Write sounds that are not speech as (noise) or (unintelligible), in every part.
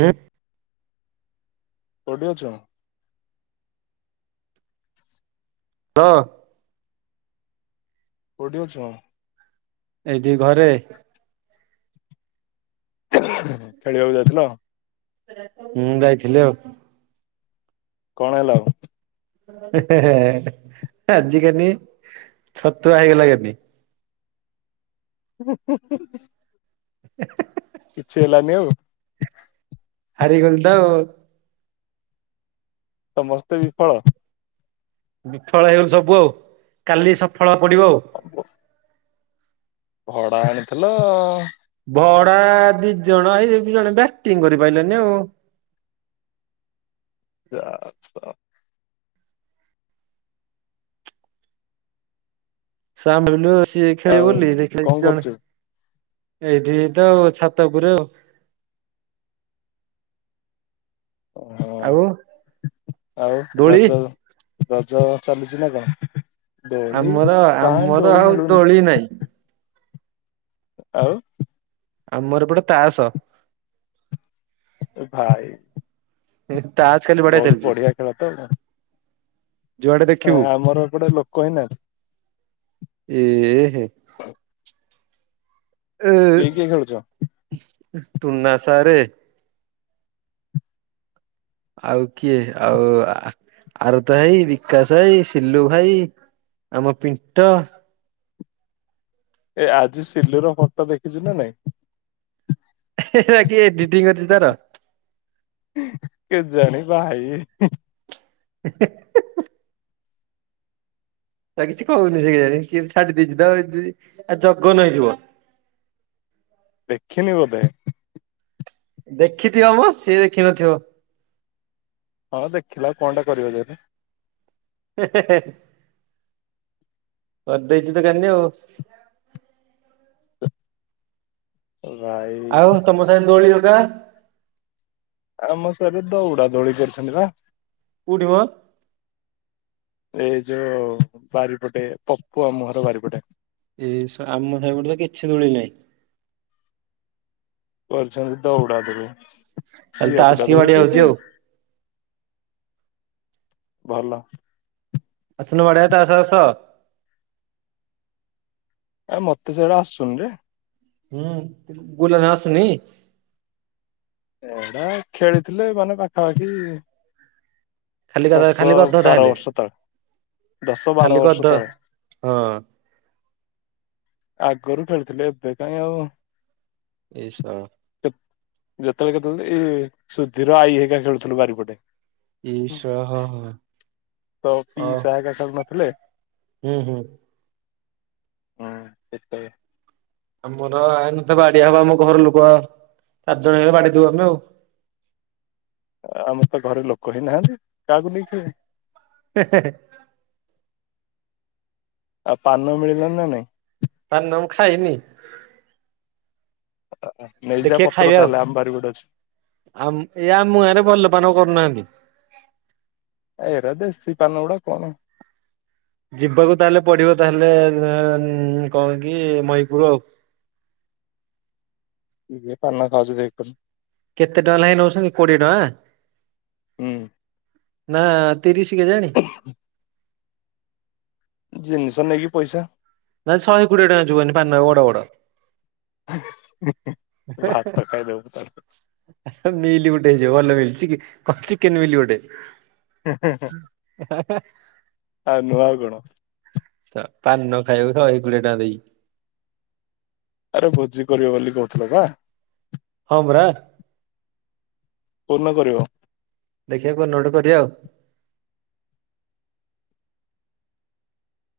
ହୁଁ। କୋଉଠି ଅଛ? ହଁ। କୋଉଠି ଅଛ? ଏଇଠି ଘରେ ଖେଳିବାକୁ ଯାଇଥିଲ? ହୁଁ ଯାଇଥିଲି ଆଉ କଣ ହେଲା ଆଉ ଆଜିିକାନି ଛତୁ ହେଇଗଲା କାଲି ହ (inaudible) କିଛି ହେଲାନି ଆଉ? ହାରିଗଲିତ। ସମସ୍ତେ ବିଫଳ? ବିଫଳ ହେଇଗଲୁ ସବୁ ଆଉ କାଲି ସଫଳ ହବାକୁ ପଡ଼ିବ ଆଉ। (inaudible) ଭଡ଼ା ଆଣିଥିଲ ଭଡ଼ା ଦିଜଣ ଆଇ ଦିଜଣ ବ୍ୟାଟିଂ କରିପାରିଲେନି ଆଉ। (unintelligible) ସାଆମେ ଭାବିଲୁ ସିଏ ଖେଳିବ ଆଉ ବୋଲି ଦେଖିଲେ କଣ ବେଳୁ ଜଣେ କରୁଛୁ ଏଇଠିତ ଛାତପୁରରେ ଆଉ। ଓହଁ ଆଉ ଆଉ ଦୋଳି ରଜ ରଜ ଚାଲୁଚି ନାକଣ ଦୋଳି କାଇଁ ଦୋଳି ମିଳୁନି। କିନାଇଁ ଆଉ। ଆମର ଏପଟେ ତାସ। ଏଭାଇ ତାସ ଖାଲି ବଢିଆ ବହୁତ୍ ଚାଲିଛି ବଢ଼ିଆ ଖେଳତ ନା ଯୁଆଡେ ହଁ ଦେଖିବୁ ଆମର ଏପଟେ ଲୋକହିଁ ନାହାନ୍ତି। ଏହେ। (inaudible) ଏ କିଏ କିଏ ଖେଳୁଚ? ଟୁନା ସାରେ ଆଉ କିଏ ଆଉ ଆରତ ଭାଇ ବିକାଶ ଭାଇ ସିଲୁ ଭାଇ ଆମ ପିଣ୍ଟ ଏ ଆଜି ସିଲୁର ଫଟୋ ଦେଖିଚୁନା ନାଇଁ? ହେ ହେ ଏଟା କିଏ ଏଡିଟିଂ କରିଚି ତାର? କେଜାଣି ଭାଇ ହେ। (inaudible) ନାଁକିଛି କହୁନି ସେକେଜାଣି କିଏ ଛାଡ଼ି ଦେଇଚିତ ଆଉ ଯ ଆଉ ଜଗନ ହେଇଥିବ। ଦେଖିନି ବୋଧେ। ଦେଖିଥିବମ ସିଏ ଦେଖିନଥିବ। ହଁ ଦେଖିଲା କଁଟେ କରିବ ଯବେ। କରିଦେଇଚିତ ଜାନି ଆଉ। ଭାଇ ଆଉ ତମ ସାହି ଦୋଳି ହଡା। ଆମ ସାଇରେତ ଉଡ଼ାଦୋଳି କରିଚନ୍ତିପା। କୋଉଠିିମୋ? ଏଇ ଯୋଉ ବାରିପଟେ ପପୁ ଆମୁହଁର ବାରିପଟେ। ଏସଆ ଆମ ସାଇପଟେତ କିଛି ଦୋଳି ନାହିଁ। କରିଛନ୍ତାତ ଉଡ଼ାଦୋଳି। ତାହେଲେ ତାସ୍ ଟିକେ ବାଡ଼େଇ ହଉଚି ଆଉ। ଭଲ। ଆସୁନୁ ବଡ଼େଇବା ତାସ୍ ଆସ। ଏ ମତେ ସେଇଡ଼ା ଆସୁନିରେ। ହୁଁ (unintelligible) ଆସୁନି। ଏଇଟା ଖେଳିଥିଲେ ମାନେ ପାଖାପାଖି ଖାଲି ଗଧ, ଦଶ ଖାଲି ଗଧ ବାର ତାହେଲେ ବର୍ଷ ତଳେ, ଦଶ ଖାଲି ବାର ଗଧ ବର୍ଷ ତଳେ। ହଁ। ଆଗରୁ ଖେଳୁଥିଲେ, ଏବେ କାଇଁ ଆଉ ଏଇ ସ କେ-ଯେତେବେଳେ କେତେବେଳେ ଏ ସୁଧିର ଆଈ ହେକା ଖେଳୁଥୁଲୁ ବାରିପଟେ। ଈଶ ହଁ, ହଁ। ତ ଅ ପିଇସା ହେରକା ସବୁ ନଥିଲେ। ହୁଁ ହୁଁ ହଁ ସେତଳେ। ଆମର ଆ ନଥା ବାଡିଆ ହବ ଆମ ଘର ଲୋକ ଚାରିଜଣ ହେଇଗଲେ ବାଡିଦଉ ଆମେ ଆଉ। ଆମର ତ ଘରେ ଲୋକ ହିଁ ନାହାନ୍ତି କାହାକୁ ନେଇକି ଖେଳିବେ? ହେ, ହେ, ହେ। ଆଉ ପାନ ମିଳିଲାନି ନା ନାଇଁ? ପାନ ମୁଁ ଖାଇନି। ଓ ହୋ। ଦେଖିଆ ଖାଇବା ଆଉ ଆମ ଇଏ ଆମ ଗାଁ ରେ ଭଲ ପାନ କରୁନାହାନ୍ତି। ଏରା ଦେଶୀ ପାନ ଉଡ଼ା କଣ। ଯିବାକୁ ତାହେଲେ ପଡିବ ତାହେଲେ ଅ, କଣ କି ମହିପୁର। କିଏ ପାନ ଖାଉଛୁ ଦେଖନି। କେତେ ଟଙ୍କା ଲାଖେ ନଉଛନ୍ତି କୋଡିଏ ଟଙ୍କା? ହୁଁ। ନା ତିରିଶ କେଜାଣି? ହଁ। ଜିନିଷ ନେଇକି ପଇସା। ନା ଶହେ କୋଡିଏ ଟଙ୍କା ଯୁଅନି ପାନ ବଡ ବଡ। ହେ, ହେ। ଭାତ ଖାଇଦବୁ ହେ ମିଲି ଗୋଟେ ହେଇଯିବ, ଭଲ ମିଲ୍ ଚିକି କଣ ଚିକେନ୍ ମିଲି ଗୋଟେ। ତାହେଲେ। ହ ଆଉ ନୁହଁ ଆଉ କଣ। ତ ପାନ ଖାଇବୁ ଶହେ କୋଡିଏ ଟଙ୍କା ଦେଇ। ଆରେ ଭୋଜି କରିବ ବୋଲି କହୁଥିଲ ବା? ହଁ ପରା। କୋଉ ଦିନ କରିବ? ଦେଖିବା କୋଉନ ଗୋଟ କରିବା ଆଉ।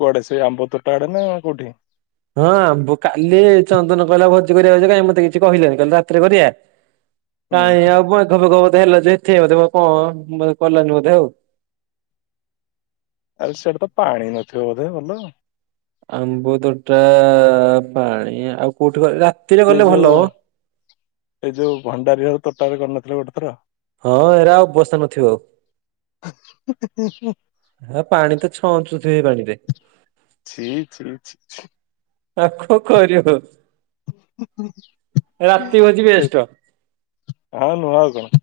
କୁଆଡେ ସେଇ ଆମ୍ବ ତୋଟା ଆଡେ ନା କୋଉଠି? ହଁ ଭୁ-କାଲି ଏ ଚନ୍ଦନ କହିଲା ଭୋଜି କରିବା କଥା କାଇଁ ମୋତେ କିଛି କହିଲାନି। କାଲି ରାତିରେ କରିବା? ହୁଁ କାଇଁ ଆଉ ମେଘ ଫେଘ ବୋଧେ ହେଲା ଯେ ଥିଆ ବୋଧେ କଣ ମାନେ କଲାନି ବୋଧେ ଆଉ। ଆରେ ସେଠି ତ ପାଣି ନଥିବ ବୋଧେ ଭଲ। ଆମ୍ବ ତୋଟା ପାଣି ଆଉ କୋଉଠି କ- ରା ସେ ଯୋଉ ଏ ଯୋଉ ଭଣ୍ଡାରି ଘର ତୋଟାରେ କରିନଥିଲେ ଗୋଟେ ଥର। ହଁ ଏରା ଆଉ ବସି ନଥିବ ଆଉ। ହେ ପାଣି ତ ଛଅଞ୍ଚୁଥିବେ ପାଣିରେ। ଛି, ଛି, ଛି, ଛି। ପାଖ କରିବା କହ, ରାତି ହୋଉଚି ବେଷ୍ଟ। ହଁ ନୁଆ ଆଉ କଣ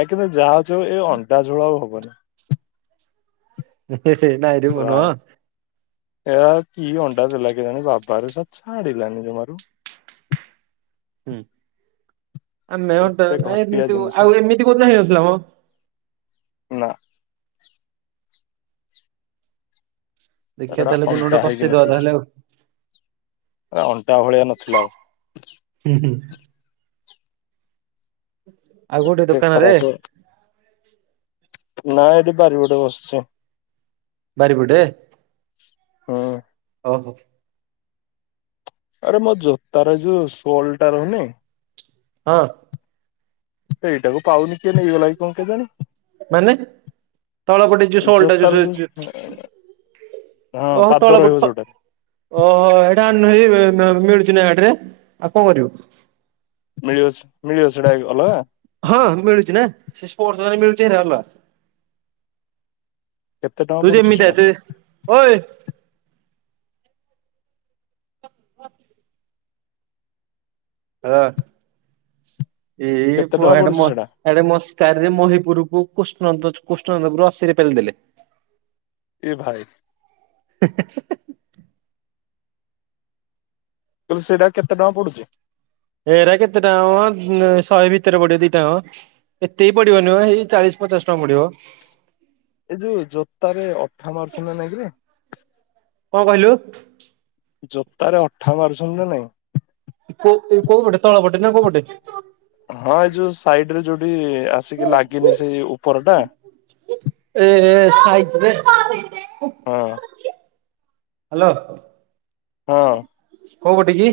ନାଇଁ କିନ୍ତୁ ଯାହା ହଉଛି ହୋଉ ଏ ଅଣ୍ଡା ଝୁଳ ଆଉ ହବନି। ହେ ହେ ହେ ନାଇଁରେ ମୁଁ ନୁହଁ। ଏରା କି ଅଣ୍ଡା ଦେଲା କେଜାଣି ବାବାରେ ସ ଛାଡିିଲାନି ଜମାରୁ। ହୁଁ ଆ ମେଅଣ୍ଟା ଏତେ ନାଇ ଘଟିଆ କିନ୍ତୁ ଜିନିଷ ଆଉ ଏମିତି କୋଉଦିନ ହେଇ ନଥିଲା ମ। ନା। ଦେଖିବା ତାର ତାହେଲେ ଏଟା କୋଉଦିନ ଗୋଟେ ଅଣ୍ଟା ହେଇକି କଷେଇଦବା ନଥିଲା। ତାହେଲେ ଆଉ ହୁଁ ଏ ଅଣ୍ଟା ଭଳିଆ ନଥିଲା ଆଉ ହୁଁ ହୁଁ। ଆଉ କୋଉଠେ ଏତେ ଦୋକାନରେ ଖରାପ ନା ଏଠି ବାରିପଟେ ବସିଚି ବାରିପଟେ ହୁଁ ହୋଉ ହୋଉ। ଆରେ ମୋ ଜୋତାର ଯୋଉ ଶୋଲ ଟା ରହୁନି ହଁ। ଏଇଟାକୁ ପାଉନି କିଏ ନେଇଗଲା କି କଣ କେଜାଣି। ମାନେ ତଳ ପଟେ ଯୋଉ ଶୋଲଟା ଯୋ ଜୋତାର ଯୋଉ ଜୋଉ ହଁ ପାଦ ରହିବ ଯୋଉଟା ହଁ ଏଟା ନେହି ମି ମିଳୁଚିନା ବାଟେରେ ଆଉ କଣ କରିବ। ମିଳିବ ସେ ମିଳିବ ସେଟା ଏଇ ଅଲଗା। ହଁ ମିଳୁଚି ନା ସେ ସ୍ପୋର୍ଟ ଦୋକାନରେ ମିଳୁଚୁ ହେରା ଅଲଗା। କେତେ ଟଙ୍କା ତୁ ପଡୁଛି ଯେମିତିକା ସେଇଟା ଦେ ଓଏ ହଁ ହଁ ଏଇ କେତେ ଟଙ୍କା ପହା ଏଟା ପଡୁଛି ସେଇଟା ମର ଆରେ ମୋ ସ୍କାରରେ ମୋ ରିପୋଟକୁ କୃଷ୍ଣନ୍ଦୋଯ କୃଷ୍ଣନନ୍ଦ ପୁର ଅଶିରେ ପେଲିଦେଲେ। ଏ ଭାଇ। ହେ ହେ ଆଉ ସେଇଟା କେତେ ଟଙ୍କା ପଡୁଚି। ଏରା କେତେ ଟଙ୍କା ମ ଉ ଶହେ ଭିତରେ ପଡିବ ଦିଟାଙ୍କ। ଏତିବି ପଡିବନିମ ଏଇ ଚାଳିଶ ପଚାଶ ଟଙ୍କା ପଡିବ। ଏଇ ଯୋଉ ଜୋତାରେ ଅଠା ମାରୁଚନ୍ତି ନା ନାଇଁ କିରେ। କଣ କହିଲୁ। ଜୋତାରେ ଅଠା ମାରୁଚନ୍ତି ନା ନାଇଁ। କୋଉ କୋଉ କୋଉପଟେ ତଳ ପଟେ ନା କୋଉ ପଟେ। ହଁ ଏଇ ଯୋଉ ସାଇଟିରେ ଯୋଉଠି ଆସିକି ଲାଗିନି ସେଇ ଉପର ଟା ଏ ଏ ସାଇଟିରେ ହଁ ହ୍ୟାଲୋ ହଁ କୋଉ ପଟେ କି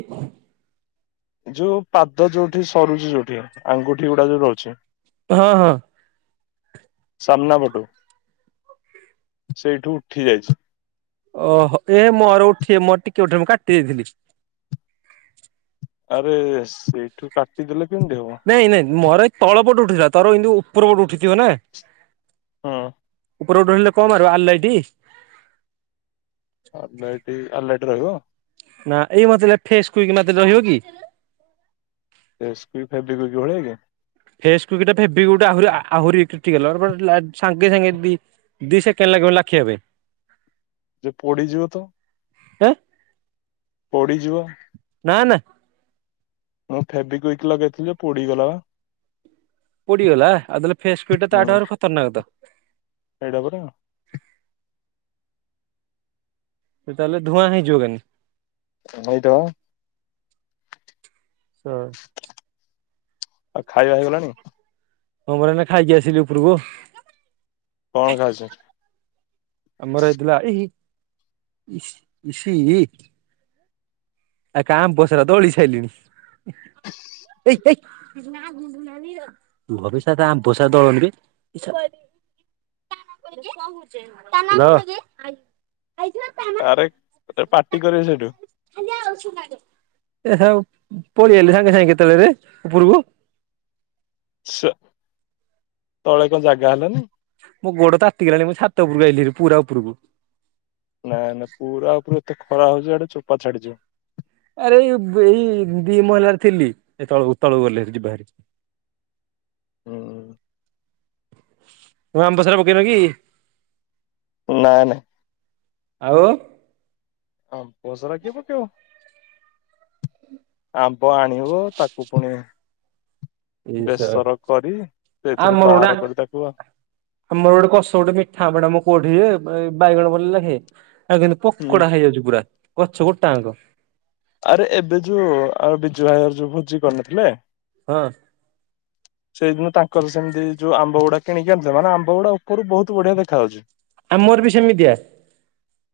ଯୋଉ ପାଦ ଯୋଉଠି ସରୁଚି ଯୋଉଠି, ଆଙ୍ଗୁଠି ଗୁଡା ଯୋଉଠି ରହୁଚି। ହଁ ହଁ। ସାମ୍ନା ପଟୁ ସେଇଠୁ ଉଠି ଯାଇଛି। ଓହୋ ଏ ମୋର ଉଠେ ମୋର ଟିକେ ଉଠିଲେ ମୁଁ କାଟି ଦେଇଥିଲି। ଆରେ ସେଇଠୁ କାଟିଦେଲେ କେମିତି ହବ। ନାଇଁ ନାଇଁ ମୋର ଏ ତଳ ପଟୁ ଉଠୁଥିଲା ତୋର ଏମିତି ଉପର ପଟୁ ଉଠିଥିବ ନା ହଁ। ଉପରପଟକୁ ରହିଲେ କଣ ମାରିବ ଆ ଲାଇଟି। ଆ ଲାଇଟ ଆ ଲାଇଟ ରହିବ। ନା ଏଇ ମତେ ଲା ଫେସ କୁଇକ୍ ମାତେ ରହିବକି। ଫେସ୍ କୁଇକ୍ ଫେବି କୁଇକ୍ ଭଳିଆ କି (unintelligible) ଦି ସେକେଣ୍ଡ ଲାଖିବ ନି ଲାଖିବା ପାଇଁ। ଯେ ପୋଡିଯିବ ତ? ହେଁ ପଡ଼ିଯିବ? ନା ନା। ହଁ ଫେବିକୁୟିକ୍ ଲଗେଇଥିଲି ଏ ପୋଡିଗଲା ବା। ପୋଡିଗଲା ଆଉ ତାହଲେ ଫେସ୍ କିଟ ଟା ତା ଠାରୁ ଆହୁରି ଖତରନାକ ତ। ସେଇଟା ପରା। ସେ ତାହଲେ ଧୁଆଁ ହେଇଯିବ କେନେ। ହୋଉଥବ। ସ ଆଉ ଖାଇବା ହେଇଗଲାଣି? ହଁ ପରା ଏଇନା ଖାଇକି ଆସିଲି ଉପରକୁ। କଣ ଖାଇଚ? ଆମର ଏଇଥିଲା (inaudible) ଆଉ କାଁ ଆମ୍ବସରା ଦଳି ସାଇଲିଣି। ଆ (inaudible) (inaudible) (inaudible) ହେଲୋ। ଆରେ, ପାଟି କରିବେ ସେଇଠୁ। (inaudible) ପଳେଇଆଇଲା ସାଙ୍ଗେ ସାଙ୍ଗେ କେତେଳେରେ ଉପରକୁ। ସ୍ୟ ତଳେ କଣ ଜାଗା ହେଲାନି? ମୋ ଗୋଡ ତାତିଗଲାଣି ମୁଁ ଛାତ ଉପରକୁ ଯାଇଥିଲି ପୁରା ଉପରକୁ। ନାଇଁ ନାଇଁ ପୁରା ଉପରୁଏତେ ଖରା ହଉଚି ଆଡେ ଚୋପା ଛାଡିଯିବ। ଆରେ ଏଇ ବ ଏଇ ଦି ମହଲାରେ ଥିଲି ଏଇ ତଳକୁ ତଳକୁ ଗଲେ ଭାରି ଜିବା ଭାରି। ହୁଁ (unintelligible) ଆମ୍ବ ସଢା ପକେଇନ କି? ନାଇଁ ନାଇଁ। ଆଉ। ଆମ୍ବ ସରା କିଏ ପକେଇବ? ଆମ୍ବ ଆଣିବୁ ତାକୁ ପୁଣି ଭୀମ୍ ସରା ବେସର କରି ସେଇଥିରୁ ଆମରଡା ବାହାର କରି ତାକୁ ଆମର ଗୋଟେ କଷ ଗୋଟେ ମିଠା ଆମ୍ବ ଟା ନା କୁହ ଟିକେ ବାଇଗଣ ପୋଲେଇ ନାକି! ଆଉ କିନ୍ତୁ ହୁଁ ପକୋଡା ହେଇଯାଉଛି ପୁରା ଗଛ ଗୋଟାଙ୍କ। ଆରେ ଏବେ ଯୋଉ ଆ ବିଜୁ ଭାଇର ଯୋଉ ଭୋଜି କରିନଥିଲେ ହଁ। ସେଇଦିନ ତାଙ୍କର ସେମିତି ଯୋଉ ଆମ୍ବ ଗୁଡା କିଣିକି ଆଣିଥିଲେ ନା ମାନେ ଆମ୍ବ ଗୁଡା ଉପରୁ ବହୁତ ବଢିଆ ଦେଖା ଯାଉଚି। ଆମର ବି ସେମିତିଆ।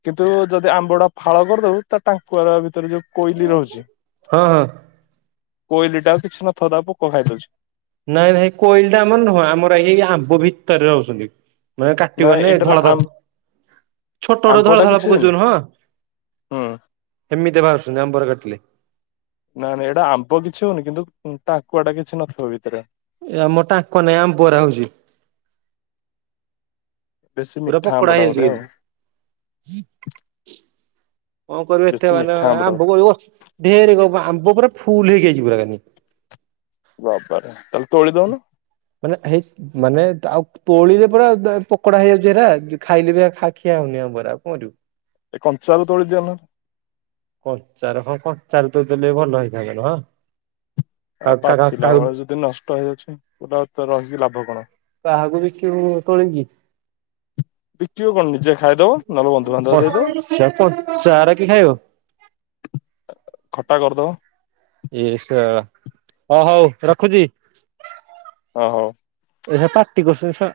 କିନ୍ତୁ ଯଦି ଆମ୍ବ ଟାକୁ ଫାଳ କରିଦବୁ ତା ଟାଙ୍କୁଆର ଭିତରେ ଯୋଉ କୋଇଲି ରହୁଚି ହଁ ହଁ କୋଇଲି ଟା ଆଉ କିଛି ନଥବ ତାକୁ ପୋକ ଖାଇଦଉଚି। ନାଇଁ ନାଇ କୋଇଲ ଟା ଆମର ନୁହେଁ ଆମର ଏଇ ଆମ୍ବ ଭିତରେ ରହୁଚନ୍ତି। ମାନେ ନା କାଟିବନେ ଏଇଟାର ଧଳା ଧଳା ଛୋଟ ବଟୁ ଧଳା ଧଳା ପକେ ଯୋଉ ନୁହଁ। ହଁ। ଏମିତି ବାହାରୁଚନ୍ତି ଆମ୍ବର କାଟିଲେ। ନାଇଁ ନାଇ ଏଇଟା ଆମ୍ବ କିଛି ହଉନି କିନ୍ତୁ ଟାକୁଆ ଟା କିଛି ନଥିବ ଭିତରେ। ଏ ଆମୋ ଟାଙ୍କ ନାହିଁ ଆମ୍ବ ଗୁରା ହଉଛି। ବେଶୀ ପୁରା ମିଠା ପୋକଡ଼ା ଆମ୍ବଟା ହେଇଯାଉଛି ବୋଧେ ଆଉ କେମିତି। କଣ କରିବ ଏତେ ବେଶୀ ମାନେ ମିଠା ଆମ୍ବଟା ବୋଧେ। ଆମ୍ବ କଇ ଢେର ଆମ୍ବ ପୁରା ଫୁଲ ହେଇକି ଆଇଛି ପୁରା କାନି। ବାବାରେ, ତାକୁ ତୋଳି ଦେଉନୁ। ମାନେ ହେଇକି ମାନେ ଆଉ ତୋଳିଲେ ପୁରା ଦ ପୋକଡା ହେଇଯାଉଛି ହେରା ଖାଇଲେ ବି ଖା ଖିଆ ହଉନି ଆମ୍ବ ଗୁରା ଆଉ କଣ କରିବୁ। ଏ କଞ୍ଚା ରୁ ତୋଳିଦିଅ ନହଲେ। କଞ୍ଚାରେ ହଁ କଞ୍ଚାରୁ ତୋଳି ଦେଲେ ଭଲ ହେଇଥାନ୍ତା ନୁହଁ। ଆଉ ପାଚିଲା କାହାକୁ ବେଳେ ଯଦି ନଷ୍ଟ ହେଇଯାଉଛି (unintelligible) ରହିକି ଲାଭ କଣ? ବାହାକୁ ବିକିବୁ ତୋଳିିକି? ବିକିବ କଣ ନିଜେ ଖାଇଦବ ନହେଲେ ବନ୍ଧୁବାନ୍ଧବ ଦେଇଦବ ପଚ଼ ପଚା ଆରା କିଏ ଖାଇବ? ଖଟା କରିଦବ। ଏ ସା ହ ହଉ ରଖୁଛି। ଓ ହୋ। ଏଇ ପାର୍ଟି କରୁଛନ୍ତି ଛୁଆ।